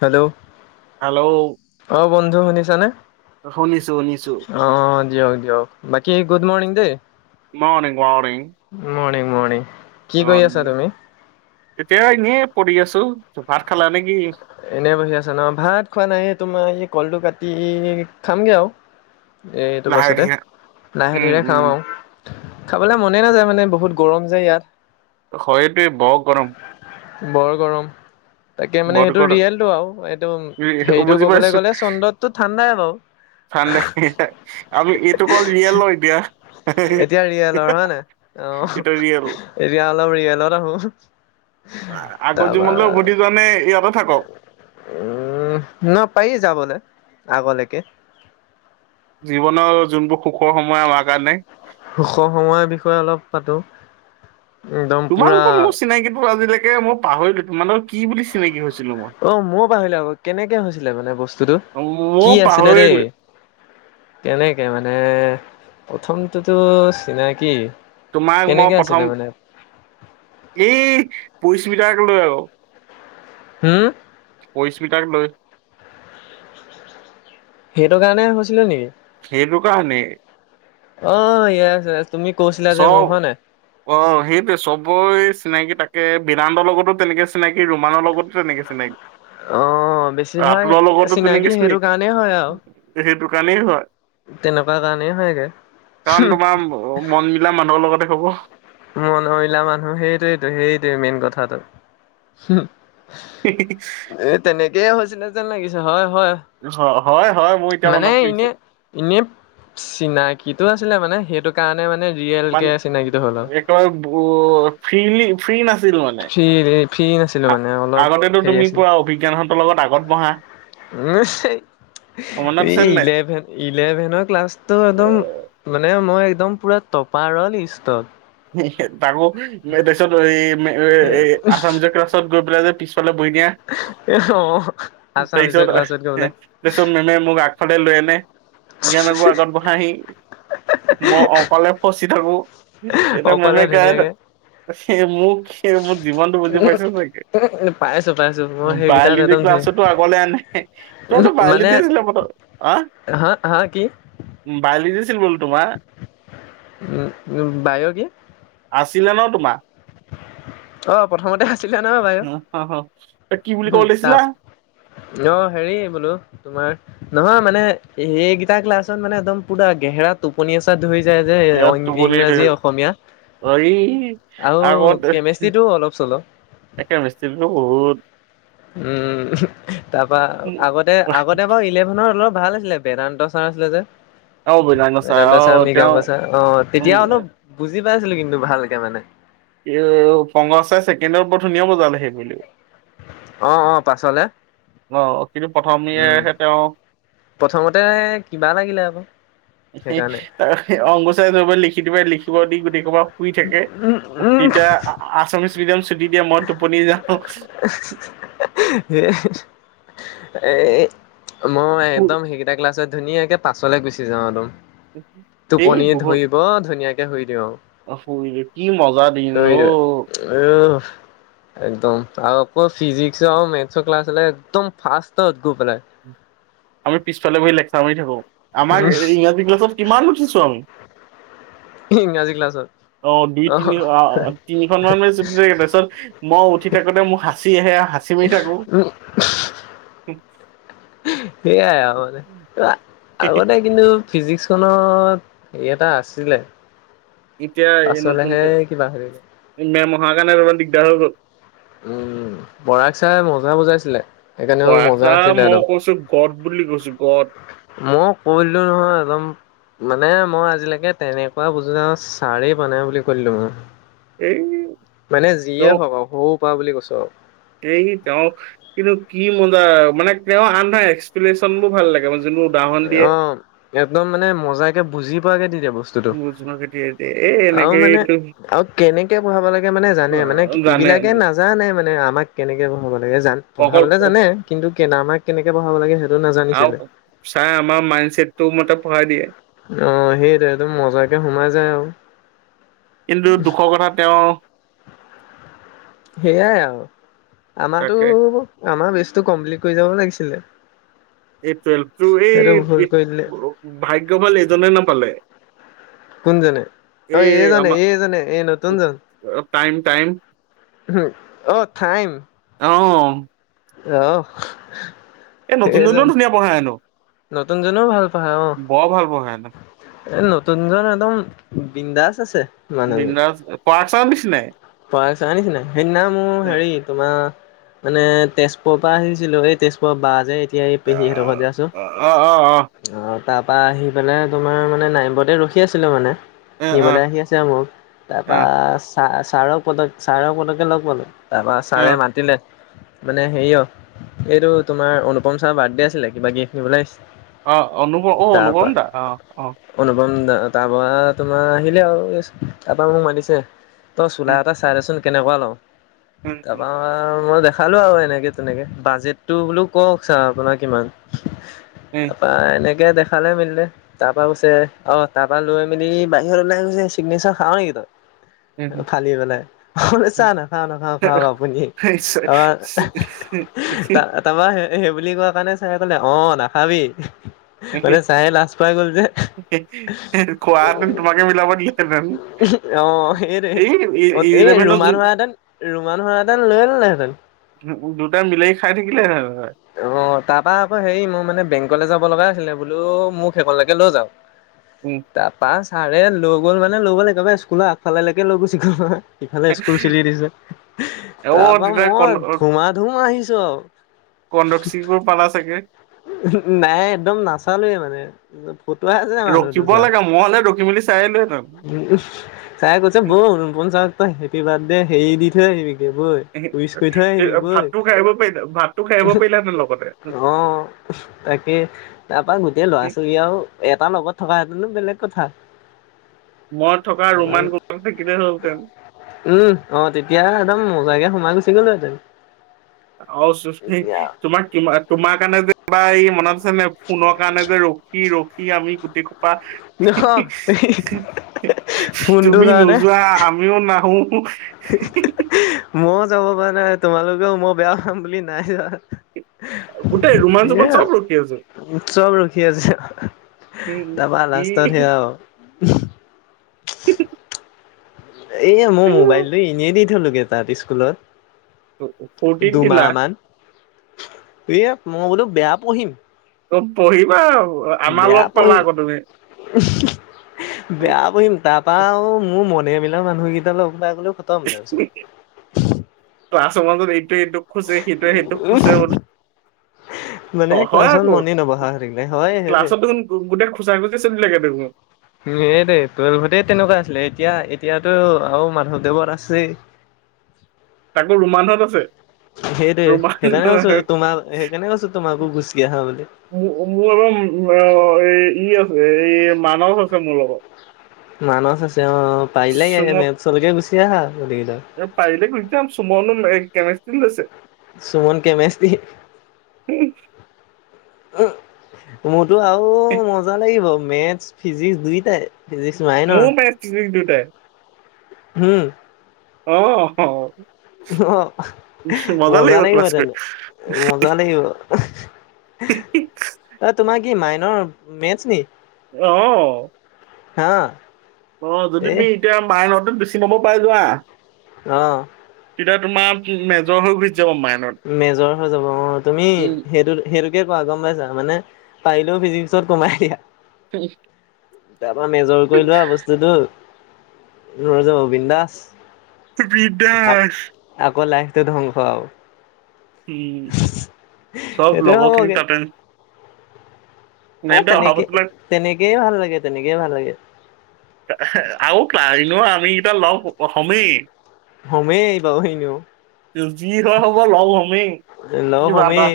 Hello? Hello? অ, বন্ধু শুনিছানে? শুনিছো শুনিছো অ, দিয়ক, দিয়ক বাকি গুড মৰ্ণিং দেই। মাৰনিং, মাৰণিং। মৰনিং। অ, এতিয়া এনেই পঢি আছো, ভাত খালা নেকি? এনেই বহি আছা ন, ভাত খোৱা নাই, তোমাৰ এই কলটো কাটি খামগে আৰু। এই, এইটো লাহে পাছতে ধীৰে লাহে, উম ধীৰে খাম উম আৰু। খাবলৈ মনে নাযায়, মানে বহুত গৰম যে ইয়াত। হয় দে বৰ গৰম। বৰ গৰম, তাকে মানে বৰ এইটো গৰম ৰিয়েল টো আৰু, এইটো ই- হেৰিতটো বুজি কবলৈ গ'লে চন্দ্ৰতটো ঠাণ্ডাই বাৰু ঠাণ্ডাই আমি এইটো কল ৰিয়েল হৈ দিয়া। এতিয়া ৰিয়েলৰ হয় এইটো ৰিয়েল নাই? অ, এতিয়া অলপ ৰিয়েলত আগৰ আহো। জীৱনলৈ উভতি যোৱা তাৰপা নে ইয়াতে থাকক উম, ন পাৰি যাবলৈ? আগলৈকে। জীৱনৰ যোনবোৰ সুখৰ সময় আমাৰ কাৰণে সুখ সময়ৰ বিষয়ে অলপ পাতো। একদম পুৰা তোমালোকৰ মোৰ চিনাকিটো আজিলৈকে মই পাহৰিলোঁ তোমালোক অ, মইও পাহৰিলোঁ আকৌ কেনেকে হৈছিলে মানে বস্তুটো ময়ো কি আছিলে দেই পাহৰিলো [unintelligible] কেনেকে মানে প্ৰথমটো চিনাকি তোমাক মই কেনেকে আছিলে প্ৰথম, মানে এই পৰীস্মিতাক লৈ আকৌ হম? পৰীস্মিতাক লৈ। সেইটো কাৰণে হৈছিলে নেকি? সেইটো কাৰণেই। অ, ইয়েচ ইয়েচ। চব অ সেইটোৱে চবৰে চিনাকি তাক কে বেদান্ত লগতো তেনেকে চিনাকি, ৰমানৰ লগতো তেনেকে চিনাকি। অ, অ, বেছিভাগ ৰাতুলৰ লগতো চিনাকি তেনেকে সেইটো কাৰণেই হয় আৰু চিনাকি সেইটো কাৰণেই হয় তেনেকুৱা কাৰণেই হয়গে। কাৰণ তোমাৰ মনবিলা মানুহৰ লগতে হ'ব। মনলা মানুহ সেইটোোৱেইটোো সেইটোৱে মেইন কথাটো। [unintelligible] [unintelligible] হৈছিলে যেন লাগিছে হয়। হয় [unintelligible] অ, হয়। হয় মোৰ এতিয়া মানে মনত পৰিছে এনে-এনে চিনাকিটো আছিলে মানে সেইটো কাৰণে মানে মানে ৰিয়েলকৈ চিনাকি হ'ল আৰু। [unintelligible] ফ্ৰী নাচিলোঁ মানে ফ্ৰী ফ্ৰী নাছিলো মানে অলপ আ-আগতেতো হেৰি তুমি আছিলে। পুৰা অভিজ্ঞানতৰ লগত আগত বঢ়া। [unintelligible] এই আছে নে ইলেভেন ইলেভেনৰ ক্লাছতটো একদম নাই মানে এ, মই একদম পুৰা টপাৰৰ লিষ্টত। তাকো তাৰপিছত এই [unintelligible] আছামিছৰ ক্লাছত গৈ পেলাই যে [unintelligible] দা অ'। আছামিছৰ ক্লাছত গৈ পেলাই তাৰপিছতাৰগালে [unintelligible] [unintelligible] লৈ আনে জ্ঞানকুৰ আগত বহাহি, মই অকলে ফচ [unintelligible] থাকোঁ, অকলে ধুনীয়াকে [unintelligible] মোক সেই মোক যিমানটো বুজি পাইছে চাগে, পাইছো পাইছো মই সেইকেইটাত বাইলজি একদম ক্লা ধুনীয়া [unintelligible] আগলে আনে, তইতো বাইও মানে লজি আছিলি প্ৰথম, আ? হা হা কি? [unintelligible] উম, উ, বায়' কি? আছিলে ন তোমাৰ? অ প্ৰথমতে আছিলে ন বায়' অ, অ, অ। তই কি বুলি উ, ক'ব লৈছিলা তাপ অ, হেৰি বোলোঁ তোমাৰ নহয় মানে এইেইকেইটা ক্লাছত মানে একদম পুৰা গেহেৰা টোপনি আচা ধৰি যে, যে, এ, টোপনি ইংৰাজী, ধৰিল। অসমীয়া এই আৰু আগত মেষ্টটো অলপ, চলপ। উম। উম, তাৰপা আগতে, আগতে বাৰু ইলেভেনৰ অলপ ভাল আছিলে, বেদান্ত চাৰ আছিলে যে। আৰু বৈদান আছে বদন্দা আৰু চা তেওঁ মৃগাংগ চা, অ, উম তেতিয়া হলোজ বুজি পাইছিলো কিন্তু ভালকে মানে এ, ফংগ চাই ছেকেণ্ডৰ বৰ ধুনীয়া বজালে, সেই বুলিও। অ', অ', পাছলে। অ, কিন্তু উম প্ৰথমেহে তেওঁ প্ৰথমতে কিবা লাগিলে আকৌ [unintelligible] সেইকাৰণে ত, অংকচাৰব লিখি কেতিয় লিখিব দি গোট ক'বা শুই থাকে উম [unintelligible] তেতিয়া আমি ছুটি দিয়া, মই টোপনি যাওঁ। এ, মই শু- একদম সেইকেইটা ক্লাছত ধুনীয়াকে পাছলে গুচি যাওঁ একদম। টোপনি ধুইব ধুনীয়াকে শুই দিওঁ। অ, ফ, কি মজা দিন আৰু। অ'। উহ একদম আৰু আকৌ ফিজিক মেথৰ ক্লাছ হ'লে একদম ফ, গৈ পেলাই। [inaudible] উম। আমি পিছফালে বহি লেকচাৰ মাৰি থাকো। উম আমাক ইংৰাজী ক্লাছত কিমান উঠিছো আমি ইংৰাজী ক্লাছত। অ, দুই, তিনি অ, তিনিখন মান মানে যদি থাকে। তাৰপিছত মই উঠি থাকোতে মোক সাঁচি আহে। চিমিটক উম সেইয়াই আ, মানে আগতে কিন্তু ফিজিক্সখনত এই, এটা আছিলে। ইতিয়া পাছলেহে এইনকন্তে কিবা হেৰি মেম, হ, কাৰ, ন, ৰোৱি ডহটো। উম, বৰাক চাই মজা বুজাইছিলে সেইকাৰণেও মজা আছিল দে। গৰ বুলি কৈ। মই কৰিলো নহয় একদম। মানে মই আজিলৈকে তেনেকুৱা বুজো যাওঁ। ছাৰেই বনাই বুলি কলো মই এই মানে যিয়ে হওক আৰু সৰু পৰা বুলি কৈছো আৰু। সহি তেওঁ কিন্তু, কি মজা মানে, তেওঁ আনধৰ এক্সপ্লেনেশচন বোৰ ভাল লাগে মান যোনটো অ, একদম মানে মজ কে, বুজি পোৱাকে দি বস্তুটো জোনাক এতিয়া এ আৰু এনেকে মানে এইটো আৰু কেনেকে পঢ়াব লাগে মানে জানে মানে। জানে এইবিলাকে নাজানে মানে আমাক কেনেকে পঢ়াব লাগে জান অকল পঢ়াবলে জানে কিন্তু কে, আমাক কেনেকে পঢ়াব লাগে, সেইটো আৰু নাজানিছিলে। চাই আমাৰ মাইণ্ড চছেট টো মতে পঢ়াই দিয়ে। অ, সেইটো একদম মজাকে সোমাই যায় আৰু। কিন্তু দুখৰ কথা তেওঁ সেইয়াই আৰু আমাৰো তাকে আমাৰ বেচটো কমপ্লিট কৰি যা'ব লাগিছিলে। এই টুৱেলভটো এই সেইটো ভুল কৰি দিলে। ভাগ্যয় ভাল এজনে নাপালে। কুঞজনে অঐ, এই এইজনে আমাৰ এইজনে এ, ন, তুঞজন। টাইম, টাইম উম, অ, টাইম। অ'। অহ। এই নতুন, নতুন ধুনীয়া পঢ়ােনো। নতুন জনেও ভাল পায় অ, ভাল পঢ়াই হেনো এ, নতুনজন একদম। বিন দাস আছে। বিন্দাচ পাচ পছ নিচিনা সেইদিনা মোৰ হেৰি তোমাৰ মানে, তেজপুৰৰ পৰা আহিছিলোঁ। এই তেজপুৰৰ বাহ যে। এতিয়া, এই অ পেহীহঁতৰ ঘৰতে অ অ অ আছোঁ। তাৰপৰা আহি পেলাই তোমাৰ মানে, নাইমবৰতে ৰখি আছিলোঁ মানে। এ অ নিবলৈ আহি আছে আৰু মোক। অ তাৰপা ছাৰ, ছাৰক পটকে ছাৰক পটকে লগ পালোঁ। তাৰপৰা অ ছাৰে মাতিলে। মানে, হেৰি অ', এইটো তোমাৰ অনুপম ছাৰ বাৰ্থডে আছিলে। কিবা [unintelligible] অ', অনুপম অ', অনুপম তাৰপা দা অ', অ'। অনুপম তাৰপৰা তোমাৰ আহিলে আৰু, তাৰপৰা মোক মাতিছে। তই চোলা এটা চাই দেচোন। কেনেকোৱা লওঁ? তাৰাপা আৰু মই দেখ খালোঁ আৰু এনেকে তেনেকে। বাজেটটো বোলো কওঁক ছাৰ আপোনাৰ কিমান। তাৰপা এনেক তে, দেখালে মেলিলে, তাৰপা গুচছে অ', তাৰপা লৈ মেলি বাহিৰত ওলাই গৈছে, চিগনেচাৰ খাৱ নেকি তই। [inaudible] ফালি পেলাই, চাৰ নাখাওঁ, নাখাওঁ, খাওঁক আপুনি। আমাৰ তা তাৰপা সেই বুলি কোৱা কাৰণে চাৰে ক'লে অ', নাখাবি। মানে, চাৰে লাজ পাই গ'ল। যে খোৱা হেঁতেন তোমাকে মিলাব দিলে হেঁতেন। অ', সেইটোৱে অ', এই ৰুমাল ধৰা হেঁতেন, ৰুমাল ধৰা হেঁতেন লৈয়ে ল'লে হেঁতেন। উ, দুটাই মিলাই খাই থাকিলে হেঁতেন। অ', তাৰপা আকৌ হেৰি, মোৰ মানে বেংকলে যাব লগা আছিলে, বোলো, মোক সেইকনলৈকে লৈ যাওঁক। উম তাৰপা চাৰে লৈ গ'ল মানে, লৈ গ'ল, একেবাৰে স্কুলৰ আগফালেলেকে লৈ গৈচি গ'ল নহয়। সিফালে স্কুল ছুটি দিছে। অ তাৰপা তেতিয়া মই ধুমা ধুমা আহিছোঁ আৰু। কণ্ডকচিবোৰ পালা চাগে। উ, হুম, নাই একদম নাচালোঁৱে মানে, [unintelligible] ফুটুৱা এ যে মানুহটো ৰখিব চাৰ। লাগে মই হলে ৰখি মেলি চাই আহিলোহেঁতেন উম, চাৰে কৈছে, ব'ল ৰূপম ছাৰক তই হেপ্পী বাৰ্থডে হেৰি দি থৈ আহিবি। এইবোৰে ঐ, ৱিছ কৰি থৈ আহিবি বৈ। ভাতটো খাই আহিব পাৰিলা ভাতটো খাই আহিব উম, পাৰিলাহেঁতেন লগতে হম, অ'। তাকে। তাৰপা গোটেই ল'ৰা-ছোৱালী আৰু এটাৰ লগত থকা হেতেনো বে বেলেগ কথা। মই থকা ৰোমান [unintelligible] থাকিলে হ'লহেঁতেন। উম, অ', তেতিয়া একদম মজাকে সোমাই গুচি গ'লোহেঁতেন। অ', চুচথি, এতিয়া তোমাৰ কিমা, তোমাৰ কাৰণে যে তাৰপা এই মনত আছে নে? ফোনৰ কাৰণে যে ৰখি ৰখি আমি গোটেই পা, হি‌, হি‌, অ', হি, হি, ফোনটোৰ তুমি নোযোৱা, আমিও নাহোঁ। হি, হি‌, হি, মইও যাব পৰা নাই। তোমালোকেও মই বেয়া পাম বুলি নাই যোৱা। [unintelligible] ৰোমান চোমান এয়া চব ৰখি আছো মোক চব ৰখি আছে। অহ, অহ। তাৰপা লাষ্টত সেয়া আৰু। উঃ। [unintelligible] এয়া, মই ম'বাইলটো ফূৰ্তিত এনে দি থলোগে, তাত স্কুলত। অ', অ', ফৰ্টিত দিলা। এয়া, মই বোলোঁ বেয়া পঢ়িম। অ', পঢ়িবা আৰু, আমাৰ লগ পালা আকৌ তুমি। উম, হুম, বেয়া পঢ়িম। তাৰ পৰা আৰু মোৰ মন ফেমিলা মানুহকেইটা লগ পাই গ'লোঁ, খটম তাৰপিছত। তোমালোক এইটোৱে এইটোক খুঁচে, সেইটোৱে সেইটোক খুঁচে ব মানে অ', হয় ক্লাছত আকৌ। মনে নবহা হৈ থাকিলে হয় সেইটোৱে। ক্লাছত দেখোন গোটেই খুঁচা-খুঁচি চলি থাকে। [unintelligible] উম, এই দে। টুৱেলভতে তেনেকুৱা আছিলে, এতিয়া এতিয়াতো আৰু মাধৱদেৱত আছেই। [inaudible] আৰু ৰোমান হত আছে। সেইটোৱে। ৰোমান সেইকাৰণে কৈছোঁ তোমাক, সেইকাৰণে কৈছোঁ তোমাকো গুচি আহা বুলি। মোৰ অ', মোৰ ম', অ', আ' এই, ই আছে, এই মানস আছে মোৰ লগত। মানস আছে অ', অ'। পাৰিলে চুমক মেথচলৈকে গুচি আহা, গোতেইকেইটা। পাৰিলে গুচি যাম চুমনো ম' এই কেমিষ্ট্ৰ্ৰীত লৈছে। সুমন কেমিষ্ট্ৰ্ৰী। উম, ম- ৰো আৰু মজা লাগিব। মেথচ, ফিজিক্স দুইটাই। ফিজিক্স মোৰো মেথচ, ফিজিক্স দুইটাই। ‌ হম? অহ, অ'। হি, মজা লাগিব ক্লাছ কৰি, হি‌‌ হি। মজা লাগিব অ' তোমাৰ কি, মাইনৰ মেথচ নি? অহ। হা? অহ, যদি এ তুমি এতিয়া মাইনৰতে বেছি নম্বৰ পাই যোৱা- অহ। তেতিয়া তোমাৰ ম' মেজৰ হৈ গু- মেজৰ হৈ যাব অ'। তুমি উম, সেইটোত সেইটো- সেইটোৱে কৰা গম পাইছা। মানে, পাৰিলেও ফিজিক্সত কমাই দিয়া। হম। তাৰপৰা মেজৰ কৰি লোৱা বস্তুটো। ৰৈ যাব বিন্দাচ। আ' বিন্দাছ আকৌ লাইফটো ধ্বংস আৰু। উম, চব সেইটোৱে লগৰ খিনিক হ'বগে তাতে এ, সিহঁতে অহা তেনেকেই বছৰলৈ তেনেকেইে ভাল লাগে, তেনেকেই ভাল লাগে। আৰু [unintelligible] আমি কেইটা লগ হমেই। হমেই বাৰু এনেও। যি হয় হব লওঁ আমি লগ কি বা হোমেই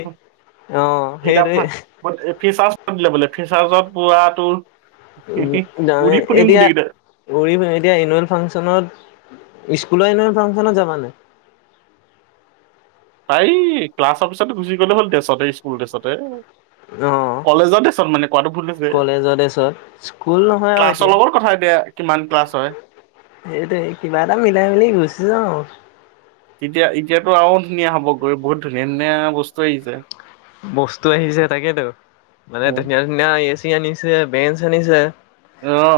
অ এটা সেইটোৱে এতিয়া [unintelligible] পাতিলে বোলে ফেচাৰ্জ পোৱাটো। উ, [unintelligible] এতিয়া [unintelligible] এতিয়া এনুৱেল ফাংচনত স্কুলৰ এনুৱেল ফাংচনত যাবা নাই? পাৰি ক্লাছ অফিচত গুচি গ'লে হল ড্ৰেছতে স্কুল ড্ৰেছতে। অহ, কলেজৰ ড্ৰেছত মানে কোৱাটো ভুল হৈছে, ড্ৰেছত স্কুল নহয় আৰু ক্লাছৰ এতিয়া। লগত কথা এতিয়া কিমান কে ক্লাছ হয়। সেইটোৱেই কিবা এটা মিলাই মেলি গুচি যাম আৰু। তেতিয়া এতিয়াতো আৰু ধুনীয়া হ'ব গৈ বহুত ধুনীয়া ধুনীয়া বস্তু আহিছে। বস্তু আহিছে তাকেতো মানে অ ধুনীয়া ধুনীয়া এ চি আনিছে বেঞ্চ আনিছে অ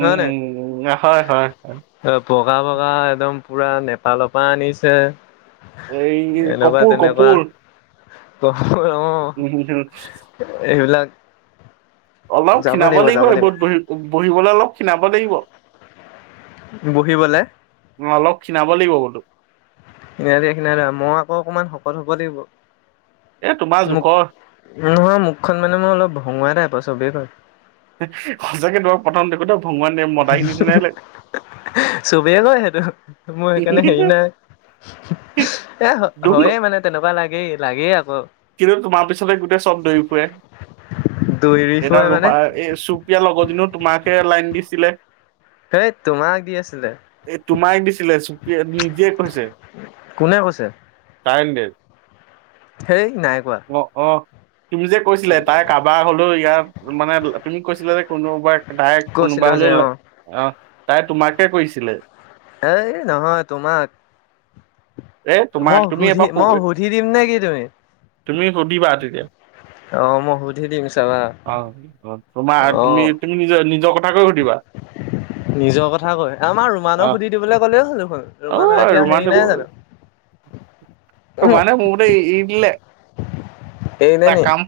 উম উম হয় হয় হয় অ বগা বগা একদম পুৰা নেপালৰ পৰা আনিছে এই এনেুকুৱা কপোৰ তেনেুকুৱা কপোৰ উম হম [unintelligible] এইবিলাক অলপ খিনাব লাগিব এইবোৰ বহি বহিবলে অলপ খিনাব লাগিব। বহিবলে। খিনাব লাগিব বোলোঁ। [unintelligible] মই আকৌ অকমান শকত হ'ব লাগিব। এ তোমাৰ মখ- জোখৰ নহয় মুখখন মানে মই অলপ ভঙুৱা টাইপৰ চবেই কই। সঁচাকে তোমাক প্ৰথম দেখোত ভঙুৱা [unintelligible] মদাহি নিচিনাই লাগি চবেই কয় সেইটো মোৰ সেইকাৰণে হেৰি নাই এ, দুখ ন হয়ে মানে তেনেকুৱা লাগেই। লাগেই আকৌ কিন্তু তোমাৰ পিছতে গোটেই চব দৰি ফুৰে। দৌৰি এটা ফুৰে মানে ৰূপা এই চুপীয়াৰ লগৰজনো তোমাকে লাইন দিছিলে। সেই তোমাক দি আছিলে এ, তোমাই দিছিলে চুপ নিজে কৈছে। কোনে কৈছে? তাই হণ্ড্ৰেড সেই নাই কোৱা। তুমি যে কৈছিলা তাই কাবাৰ হলেও ইয়াত মানে তুমি কৈছিলা যে কোনোবাই তাই কোনোবা কৈছিলো যে হলেও অ অ, তাই তোমাৰকে কৰিছিলে। এ, নহয় তোমাক এ তোমাক মই তুমি সুধি, এবাৰ মই সু- সুধি দিম নে কি তুমি? তুমি সুধিবা তেতিয়া অ মই সুধি দিম চাবা অ, তোমাৰ অ তুমি, তুমি নিজৰ, নিজৰ কথা কাকৈ ঘধিবা নিজৰ কথা কয় আমাৰ ৰুমানক সুধি দিবলৈ ক'লেও দেখোন ৰুমানৰ এতিয়া হেৰি নাই জানো। ত, উম মানে মৰে ইল এৰিলে তাৰ নি কাম,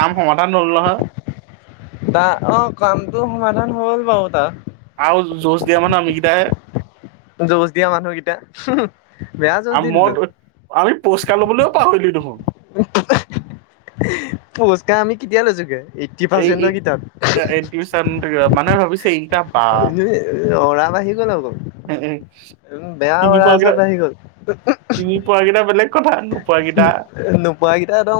কাম সমাধান হলো নহয়। তাৰ অ, কামটো সমাধান হ'ল বাৰু তাত। আহ জোশ দিয় মানেমকদ যুজ দিয়া মানুহকেইটা বেয়া যুজ আৰু মই দিলো। আমি পুৰস্কাৰ ল'বও পাহৰিলি নহয়। পুৰস্কাৰ আমি কেতিয়া লৈছোগে। এই এইট্টি এ টিউচন পাৰ্চেণ্টৰ মানুহে কিতাপ ভাবিছে ইটা বা এ, অৰা আহি গ'ল আকৌ। উম, বেয়া চিনি কৰাৰা পোৱা কেইটা আছ আহি চিনি গ'ল। পোৱা কেইটা বেলেগ কথা নোপোৱা কেইটা নো, উপোৱা কেইটা একদম।